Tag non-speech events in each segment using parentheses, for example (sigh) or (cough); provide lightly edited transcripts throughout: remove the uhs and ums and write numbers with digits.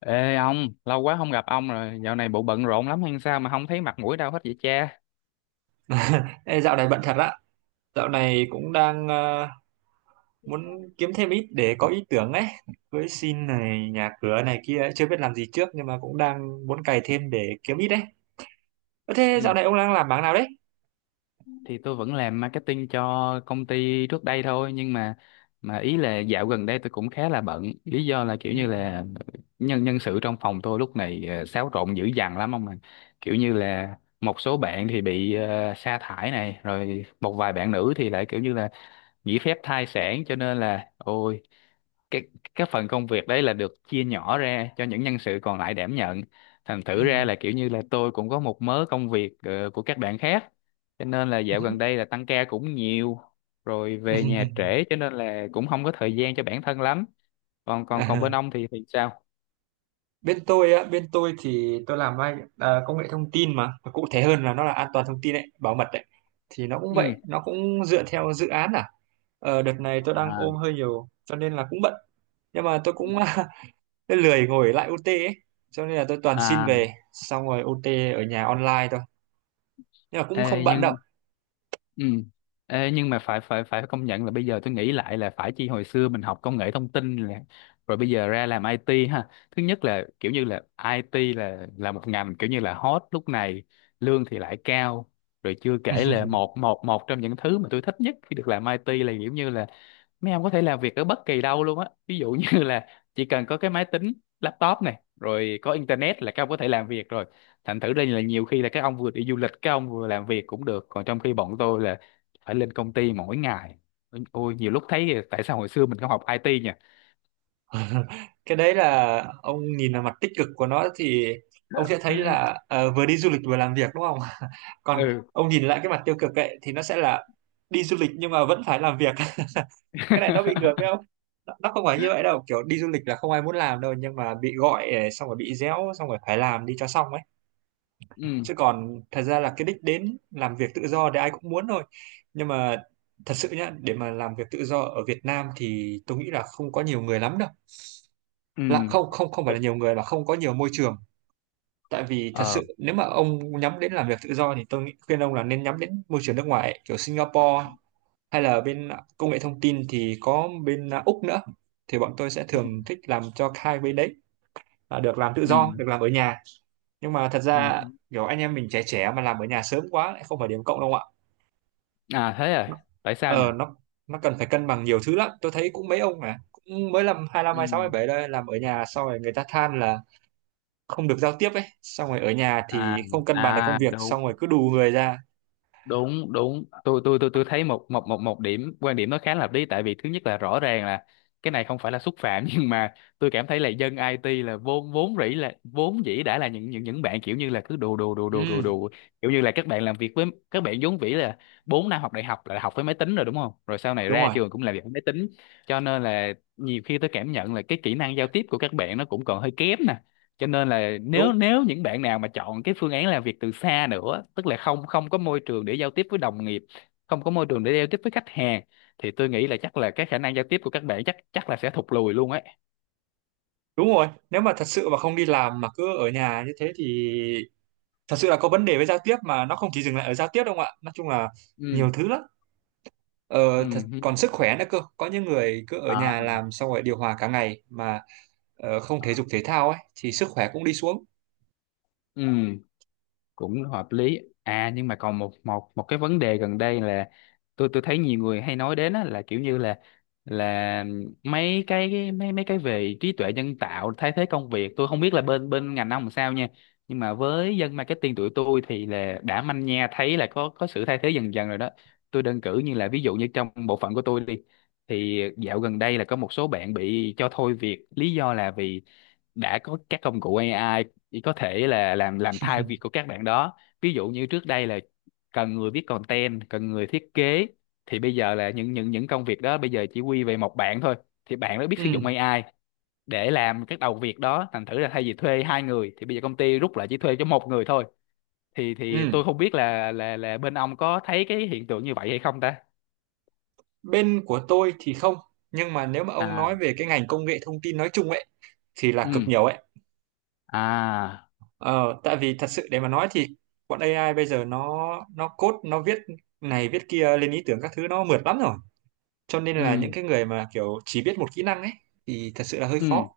Ê ông, lâu quá không gặp ông rồi, dạo này bộ bận rộn lắm hay sao mà không thấy mặt mũi đâu hết vậy cha? Ê, dạo này bận thật á. Dạo này cũng đang muốn kiếm thêm ít để có ý tưởng ấy, cưới xin này nhà cửa này kia ấy. Chưa biết làm gì trước nhưng mà cũng đang muốn cày thêm để kiếm ít đấy. Ơ thế Ừ, dạo này ông đang làm mảng nào đấy? thì tôi vẫn làm marketing cho công ty trước đây thôi, nhưng mà ý là dạo gần đây tôi cũng khá là bận, lý do là kiểu Ừ. như là nhân nhân sự trong phòng tôi lúc này xáo trộn dữ dằn lắm ông mà. Kiểu như là một số bạn thì bị sa thải này, rồi một vài bạn nữ thì lại kiểu như là nghỉ phép thai sản, cho nên là ôi cái cái phần công việc đấy là được chia nhỏ ra cho những nhân sự còn lại đảm nhận, thành Ừ. thử ra là kiểu như là tôi cũng có một mớ công việc của các bạn khác, cho nên là Ừ. dạo gần đây là tăng ca cũng nhiều, rồi Ừ. về nhà trễ cho nên là cũng không có thời gian cho bản thân lắm. Còn còn Còn À, bên ông thì sao? bên tôi á, bên tôi thì tôi làm công nghệ thông tin mà. Và cụ thể hơn là nó là an toàn thông tin đấy, bảo mật đấy, thì nó cũng Ừ. vậy, nó cũng dựa theo dự án à. Ờ, đợt này tôi đang ôm hơi nhiều cho nên là cũng bận, nhưng mà tôi cũng (laughs) tôi lười ngồi lại OT ấy. Cho nên là tôi toàn xin À. về xong rồi OT ở nhà online thôi. Nhưng mà cũng không Ê, bận đâu. nhưng Ừ. Ê, nhưng mà phải phải phải công nhận là bây giờ tôi nghĩ lại là phải chi hồi xưa mình học công nghệ thông tin là rồi bây giờ ra làm IT ha. Thứ nhất là kiểu như là IT là một ngành kiểu như là hot lúc này, lương thì lại cao. Rồi chưa kể là (laughs) một một một trong những thứ mà tôi thích nhất khi được làm IT là kiểu như là mấy em có thể làm việc ở bất kỳ đâu luôn á, ví dụ như là chỉ cần có cái máy tính, laptop này rồi có internet là các ông có thể làm việc rồi, thành thử đây là nhiều khi là các ông vừa đi du lịch các ông vừa làm việc cũng được, còn trong khi bọn tôi là phải lên công ty mỗi ngày, ôi nhiều lúc thấy tại sao hồi xưa mình không học IT nhỉ. Cái đấy là ông nhìn vào mặt tích cực của nó thì ông sẽ thấy (laughs) là vừa đi du lịch vừa làm việc đúng không? (laughs) Còn Ừ. ông nhìn lại cái mặt tiêu cực ấy thì nó sẽ là đi du lịch nhưng mà vẫn phải làm việc. (laughs) Cái này nó bị ngược đấy (laughs) không? Nó không phải như vậy đâu, kiểu đi du lịch là không ai muốn làm đâu nhưng mà bị gọi xong rồi bị réo xong rồi phải làm đi cho xong ấy. Ừ. Chứ còn thật ra là cái đích đến làm việc tự do thì ai cũng muốn thôi, nhưng mà thật sự nhá, để mà làm việc tự do ở Việt Nam thì tôi nghĩ là không có nhiều người lắm đâu, là Ừ. không không không phải là nhiều người, là không có nhiều môi trường. Tại vì thật Ờ. sự nếu mà ông nhắm đến làm việc tự do thì tôi nghĩ- khuyên ông là nên nhắm đến môi trường nước ngoài ấy, kiểu Singapore, hay là bên công nghệ thông tin thì có bên Úc nữa, thì bọn tôi sẽ Ừ. thường thích làm cho hai bên đấy. À, được làm tự Ừ. do được làm ở nhà, nhưng mà thật Ừ. ra Ừ. kiểu anh em mình trẻ trẻ mà làm ở nhà sớm quá lại không phải điểm cộng đâu ạ. À, thế à, Nó- tại sao nhỉ? ờ nó nó cần phải cân bằng nhiều thứ lắm, tôi thấy cũng mấy ông mà cũng mới làm hai năm, Ừ. hai sáu hai bảy đây, làm ở nhà xong rồi người ta than là không được giao tiếp ấy, xong rồi ở nhà À. thì không cân bằng được công À việc, đúng, xong rồi cứ đù người ra. đúng, đúng, tôi tôi thấy một một một một điểm quan điểm nó khá là hợp lý, tại vì thứ nhất là rõ ràng là cái này không phải là xúc phạm, (laughs) nhưng mà tôi cảm thấy là dân IT là vốn vốn rỉ là vốn dĩ đã là những bạn kiểu như là cứ đù đù đù đù đù Ừ. đù, kiểu như là các bạn làm việc với các bạn vốn vĩ là 4 năm học đại học là học với máy tính rồi, đúng không? Rồi sau này Đúng ra rồi. trường cũng làm việc với máy tính, cho nên là nhiều khi tôi cảm nhận là cái kỹ năng giao tiếp của các bạn nó cũng còn hơi kém, cho nên là đúng nếu nếu những bạn nào mà chọn cái phương án làm việc từ xa nữa, tức là không không có môi trường để giao tiếp với đồng nghiệp, không có môi trường để giao tiếp với khách hàng, thì tôi nghĩ là chắc là cái khả năng giao tiếp của các bạn chắc chắc là sẽ thụt lùi luôn ấy. đúng rồi nếu mà thật sự mà không đi làm mà cứ ở nhà như thế thì thật sự là có vấn đề với giao tiếp, mà nó không chỉ dừng lại ở giao tiếp đâu ạ, nói chung là Ừ. nhiều thứ lắm. Ờ, Ừ. thật, Ừ. còn sức khỏe nữa cơ, có những người cứ ở À. nhà làm xong rồi điều hòa cả ngày mà không thể dục thể thao ấy thì sức khỏe cũng đi xuống. Ừ, cũng hợp lý. À nhưng mà còn một một một cái vấn đề gần đây là tôi thấy nhiều người hay nói đến á, là kiểu như là là mấy cái về trí tuệ nhân tạo thay thế công việc, tôi không biết là bên bên ngành ông làm sao nha, nhưng mà với dân marketing tụi tôi thì là đã manh nha thấy là có sự thay thế dần dần rồi đó. Tôi đơn cử như là ví dụ như trong bộ phận của tôi đi, thì dạo gần đây là có một số bạn bị cho thôi việc, lý do là vì đã có các công cụ AI chỉ có thể là làm thay việc của các bạn đó, ví dụ như trước đây là cần người viết content, cần người thiết kế, thì bây giờ là những công việc đó bây giờ chỉ quy về một bạn thôi, thì bạn đó biết sử Ừ. dụng AI để làm các đầu việc đó, thành thử là thay vì thuê hai người thì bây giờ công ty rút lại chỉ thuê cho một người thôi, thì Ừ. tôi không biết là bên ông có thấy cái hiện tượng như vậy hay không ta? Bên của tôi thì không, nhưng mà nếu mà ông À. nói về cái ngành công nghệ thông tin nói chung ấy thì là cực Ừ. nhiều ấy. À. Ờ, Tại vì thật sự để mà nói thì bọn AI bây giờ nó code, nó viết này viết kia, lên ý tưởng các thứ, nó mượt lắm rồi, cho nên là những Ừ. cái người mà kiểu chỉ biết một kỹ năng ấy thì thật sự là hơi Ừ. khó.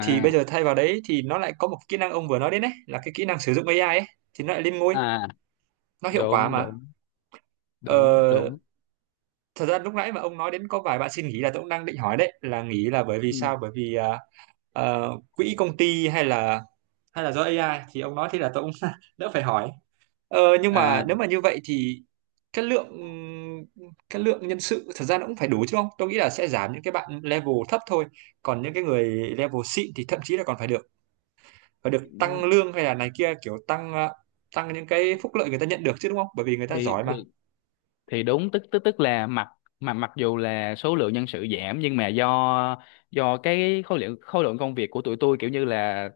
Thì bây giờ thay vào đấy thì nó lại có một kỹ năng ông vừa nói đến đấy, là cái kỹ năng sử dụng AI ấy, thì nó lại lên ngôi, À, nó hiệu quả đúng, mà. đúng, ờ, đúng, đúng. Thật ra lúc nãy mà ông nói đến có vài bạn xin nghỉ là tôi cũng đang định hỏi đấy, là nghỉ là bởi vì Ừ. sao, bởi vì quỹ công ty, hay là do AI, thì ông nói thế là tôi cũng (laughs) đỡ phải hỏi. Ờ, nhưng À. mà nếu mà như vậy thì cái lượng cái lượng nhân sự thật ra nó cũng phải đủ chứ, không tôi nghĩ là sẽ giảm những cái bạn level thấp thôi, còn những cái người level xịn thì thậm chí là còn phải được, và được tăng lương hay là này kia, kiểu tăng tăng những cái phúc lợi người ta nhận được chứ, đúng không, bởi vì người ta thì giỏi mà. thì thì đúng, tức tức tức là mà mặc dù là số lượng nhân sự giảm nhưng mà do cái khối lượng công việc của tụi tôi kiểu như là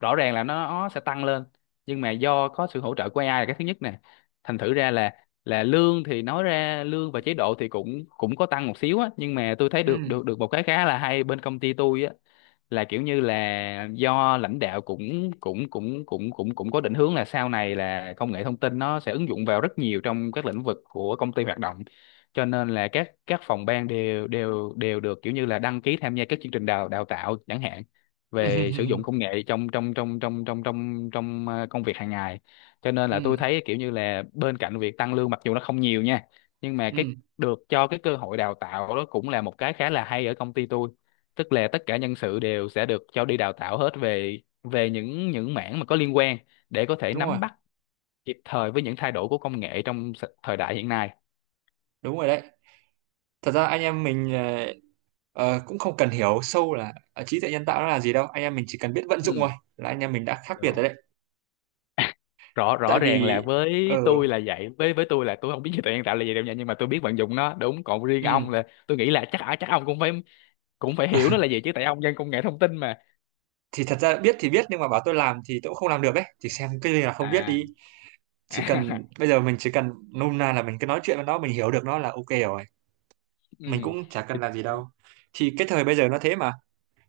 rõ ràng là nó sẽ tăng lên, nhưng mà do có sự hỗ trợ của AI là cái thứ nhất nè, thành thử ra là lương thì nói ra lương và chế độ thì cũng cũng có tăng một xíu á, nhưng mà tôi thấy Ừ. được được được một cái khá là hay bên công ty tôi á, là kiểu như là do lãnh đạo cũng cũng cũng cũng cũng cũng có định hướng là sau này là công nghệ thông tin nó sẽ ứng dụng vào rất nhiều trong các lĩnh vực của công ty hoạt động, cho nên là các phòng ban đều đều đều được kiểu như là đăng ký tham gia các chương trình đào đào tạo chẳng hạn (laughs) về sử Ừ. dụng công nghệ trong trong trong trong trong trong trong công việc hàng ngày, cho nên là tôi Ừ. thấy kiểu như là bên cạnh việc tăng lương mặc dù nó không nhiều nha, nhưng mà Ừ. cái được cho cái cơ hội đào tạo đó cũng là một cái khá là hay ở công ty tôi, tức là tất cả nhân sự đều sẽ được cho đi đào tạo hết về về những mảng mà có liên quan, để có thể Đúng rồi. nắm bắt kịp thời với những thay đổi của công nghệ trong thời đại hiện nay. Đúng rồi đấy, thật ra anh em mình cũng không cần hiểu sâu là trí tuệ nhân tạo nó là gì đâu, anh em mình chỉ cần biết vận dụng thôi Ừ. là anh em mình đã khác biệt Đó. rồi đấy. Rõ Tại Rõ ràng vì là ờ. với tôi là vậy, với tôi là tôi không biết trí tuệ nhân tạo là gì đâu nha, nhưng mà tôi biết vận dụng nó, đúng? Còn riêng Ừ. ông là tôi nghĩ là chắc, chắc ông cũng phải hiểu nó là gì (laughs) chứ, tại ông dân công nghệ thông tin mà. Thì thật ra biết thì biết, nhưng mà bảo tôi làm thì tôi cũng không làm được ấy, thì xem cái gì là không biết À. đi. Chỉ À. cần (laughs) bây giờ mình chỉ cần nôm na là mình cứ nói chuyện với nó, mình hiểu được nó là ok rồi, Ừ. mình cũng chả cần Chính làm gì xác. đâu. Thì cái thời bây giờ nó thế mà,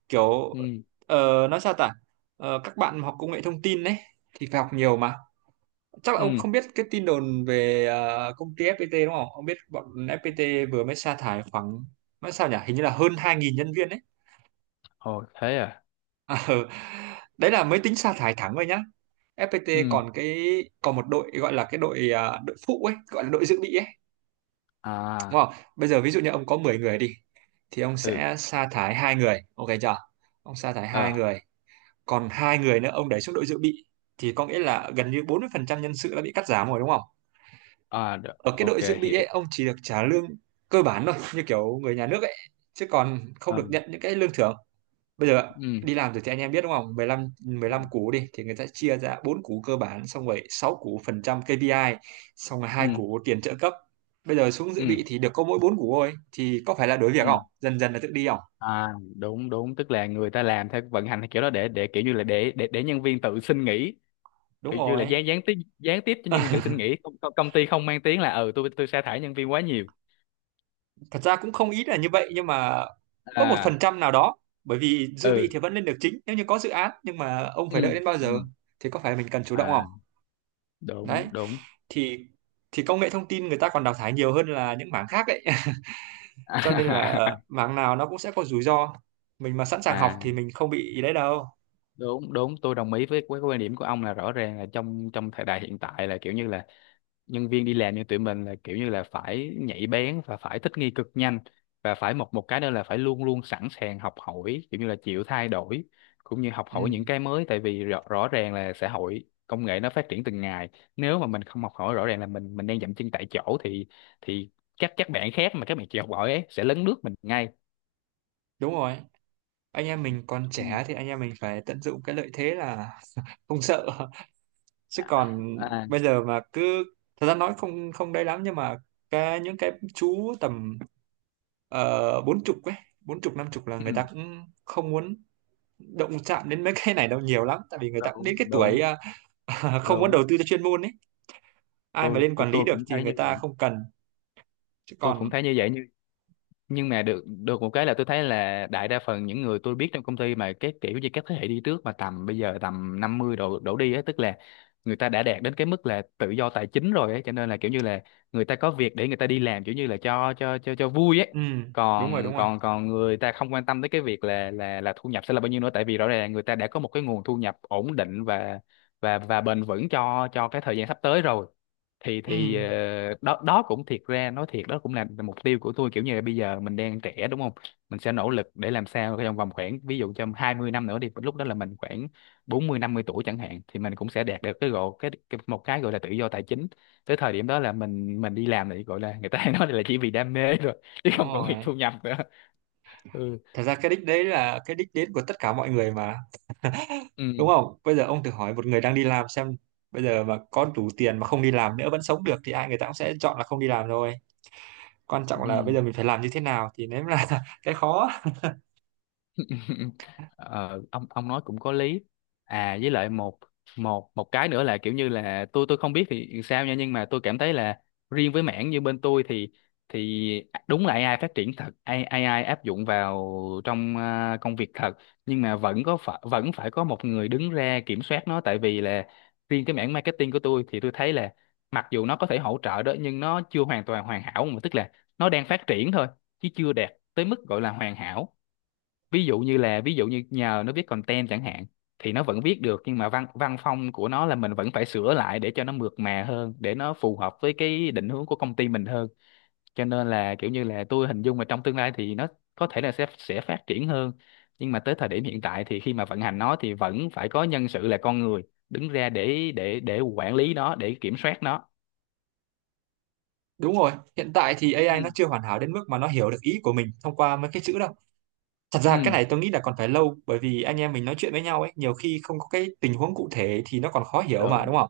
kiểu Ừ. Nói sao ta. Ờ, các bạn học công nghệ thông tin đấy thì phải học nhiều mà, chắc là ông Ừ. không biết cái tin đồn về công ty FPT đúng không, ông biết bọn FPT vừa mới sa thải khoảng, nói sao nhỉ, hình như là hơn 2.000 nhân viên đấy. Ồ, thế à? À, ừ. (laughs) Đấy là mới tính sa thải thẳng thôi nhá, FPT Ừ. còn cái, còn một đội gọi là cái đội đội phụ ấy, gọi là đội dự bị ấy, đúng À. không? Bây giờ ví dụ như ông có 10 người đi, thì ông Ừ. sẽ sa thải 2 người, ok chưa? Ông sa thải hai Ờ. người, còn 2 người nữa ông đẩy xuống đội dự bị, thì có nghĩa là gần như 40% nhân sự đã bị cắt giảm rồi đúng không? À, được. Ở cái OK. đội dự bị Hiểu. ấy ông chỉ được trả lương cơ bản thôi, như kiểu người nhà nước ấy, chứ còn không được Ừ. nhận những cái lương thưởng. Bây giờ Ừ. đi làm rồi thì anh em biết đúng không, 15 Ừ. 15 cú đi thì người ta chia ra bốn cú cơ bản, xong rồi 6 cú phần trăm KPI, xong rồi Ừ. hai cú tiền trợ cấp, bây giờ xuống Ừ. dự bị thì được có mỗi bốn cú thôi, thì có phải là đuổi việc Ừ. không, dần dần là tự đi không. À đúng, đúng, tức là người ta làm theo vận hành theo kiểu đó, để kiểu như là để nhân viên tự xin nghỉ, Đúng kiểu như là rồi. gián gián tiếp, gián tiếp cho nhân viên tự (laughs) xin nghỉ, công ty không mang tiếng là ừ tôi sa thải nhân viên quá nhiều. Thật ra cũng không ít là như vậy, nhưng mà có một phần À. trăm nào đó, bởi vì dự bị Ừ. thì vẫn lên được chính nếu như có dự án, nhưng mà ông phải đợi Ừ. đến bao Ừ. giờ, thì có phải mình cần chủ động không. À, đúng, Đấy, đúng. thì thì công nghệ thông tin người ta còn đào thải nhiều hơn là những mảng khác ấy. (laughs) Cho nên là (laughs) mảng nào nó cũng sẽ có rủi ro, mình mà sẵn sàng học À thì mình không bị ý đấy đâu. đúng, đúng, tôi đồng ý với cái quan điểm của ông là rõ ràng là trong trong thời đại hiện tại là kiểu như là nhân viên đi làm như tụi mình là kiểu như là phải nhạy bén và phải thích nghi cực nhanh, và phải một một cái nữa là phải luôn luôn sẵn sàng học hỏi kiểu như là chịu thay đổi cũng như học hỏi Ừ, những cái mới, tại vì rõ ràng là xã hội công nghệ nó phát triển từng ngày, nếu mà mình không học hỏi rõ ràng là mình đang dậm chân tại chỗ, thì thì các bạn khác mà các bạn chịu học hỏi ấy sẽ lấn lướt mình ngay. đúng rồi, anh em mình còn Ừ. trẻ thì anh em mình phải tận dụng cái lợi thế là không sợ. (laughs) Chứ còn À. bây giờ mà cứ, thật ra nói không không đấy lắm, nhưng mà cái những cái chú tầm 40 ấy, bốn chục 50 là người Ừ, ta cũng không muốn động chạm đến mấy (laughs) cái này đâu nhiều lắm, tại vì người ta cũng đúng, đến cái đúng, tuổi (laughs) không muốn đúng, đầu tư cho chuyên môn ấy, ai mà tôi lên tôi quản lý tôi được cũng thì thấy người như ta vậy, không cần. Chứ tôi cũng còn. thấy như vậy, nhưng mà được được một cái là tôi thấy là đại đa phần những người tôi biết trong công ty mà cái kiểu như các thế hệ đi trước mà tầm bây giờ tầm 50 đổ đổ đi á, tức là người ta đã đạt đến cái mức là tự do tài chính rồi ấy, cho nên là kiểu như là người ta có việc để người ta đi làm, kiểu như là cho vui ấy, Ừ. Đúng rồi. Đúng còn rồi. còn còn người ta không quan tâm tới cái việc là thu nhập sẽ là bao nhiêu nữa, tại vì rõ ràng là người ta đã có một cái nguồn thu nhập ổn định và bền vững cho cái thời gian sắp tới rồi. Thì Ừ. Đó đó cũng, thiệt ra nói thiệt, đó cũng là mục tiêu của tôi, kiểu như là bây giờ mình đang trẻ, đúng không? Mình sẽ nỗ lực để làm sao trong vòng khoảng ví dụ trong 20 năm nữa đi, lúc đó là mình khoảng 40 50 tuổi chẳng hạn thì mình cũng sẽ đạt được cái gọi cái một cái gọi là tự do tài chính. Tới thời điểm đó là mình đi làm thì gọi là người ta (laughs) hay nói là chỉ vì đam mê rồi, chứ Đúng không còn vì rồi, thu nhập nữa. Ừ. thật ra cái đích đấy là cái đích đến của tất cả mọi người mà, Ừ. đúng không, bây giờ ông thử hỏi một người đang đi làm xem, bây giờ mà có đủ tiền mà không đi làm nữa vẫn sống được thì ai người ta cũng sẽ chọn là không đi làm rồi, quan trọng Ừ. là bây giờ mình phải làm như thế nào, thì nếu là (laughs) cái khó. (laughs) Ờ, ông nói cũng có lý. À, với lại một một một cái nữa là kiểu như là tôi không biết thì sao nha, nhưng mà tôi cảm thấy là riêng với mảng như bên tôi thì đúng là AI phát triển thật, AI, AI áp dụng vào trong công việc thật, nhưng mà vẫn phải có một người đứng ra kiểm soát nó, tại vì là riêng cái mảng marketing của tôi thì tôi thấy là mặc dù nó có thể hỗ trợ đó nhưng nó chưa hoàn toàn hoàn hảo mà, tức là nó đang phát triển thôi chứ chưa đạt tới mức gọi là hoàn hảo, ví dụ như là ví dụ như nhờ nó viết content chẳng hạn thì nó vẫn viết được, nhưng mà văn văn phong của nó là mình vẫn phải sửa lại để cho nó mượt mà hơn, để nó phù hợp với cái định hướng của công ty mình hơn, cho nên là kiểu như là tôi hình dung là trong tương lai thì nó có thể là sẽ phát triển hơn, nhưng mà tới thời điểm hiện tại thì khi mà vận hành nó thì vẫn phải có nhân sự là con người đứng ra để quản lý nó để kiểm soát nó. Đúng rồi, hiện tại thì AI nó Ừ. chưa hoàn hảo đến mức mà nó hiểu được ý của mình thông qua mấy cái chữ đâu. Thật ra cái Ừ. này tôi nghĩ là còn phải lâu, bởi vì anh em mình nói chuyện với nhau ấy nhiều khi không có cái tình huống cụ thể thì nó còn khó hiểu mà đúng Đúng, không?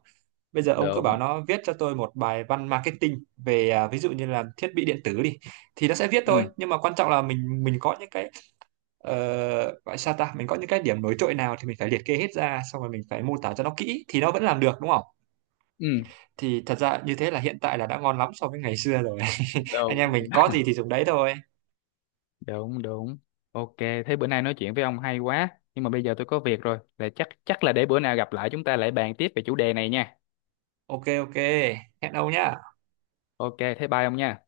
Bây giờ ông cứ bảo đúng. nó viết cho tôi một bài văn marketing về ví dụ như là thiết bị điện tử đi, thì nó sẽ viết thôi, Ừ. nhưng mà quan trọng là mình có những cái ờ, gọi sao ta, mình có những cái điểm nổi trội nào thì mình phải liệt kê hết ra, xong rồi mình phải mô tả cho nó kỹ thì nó vẫn làm được đúng không? Ừ. Thì thật ra như thế là hiện tại là đã ngon lắm so với ngày xưa rồi. (laughs) Anh em Đúng, mình có gì thì dùng đấy thôi. đúng, đúng. OK, thế bữa nay nói chuyện với ông hay quá, nhưng mà bây giờ tôi có việc rồi là chắc chắc là để bữa nào gặp lại chúng ta lại bàn tiếp về chủ đề này nha. Ok ok, hẹn ông nhá. OK, thế bye ông nha.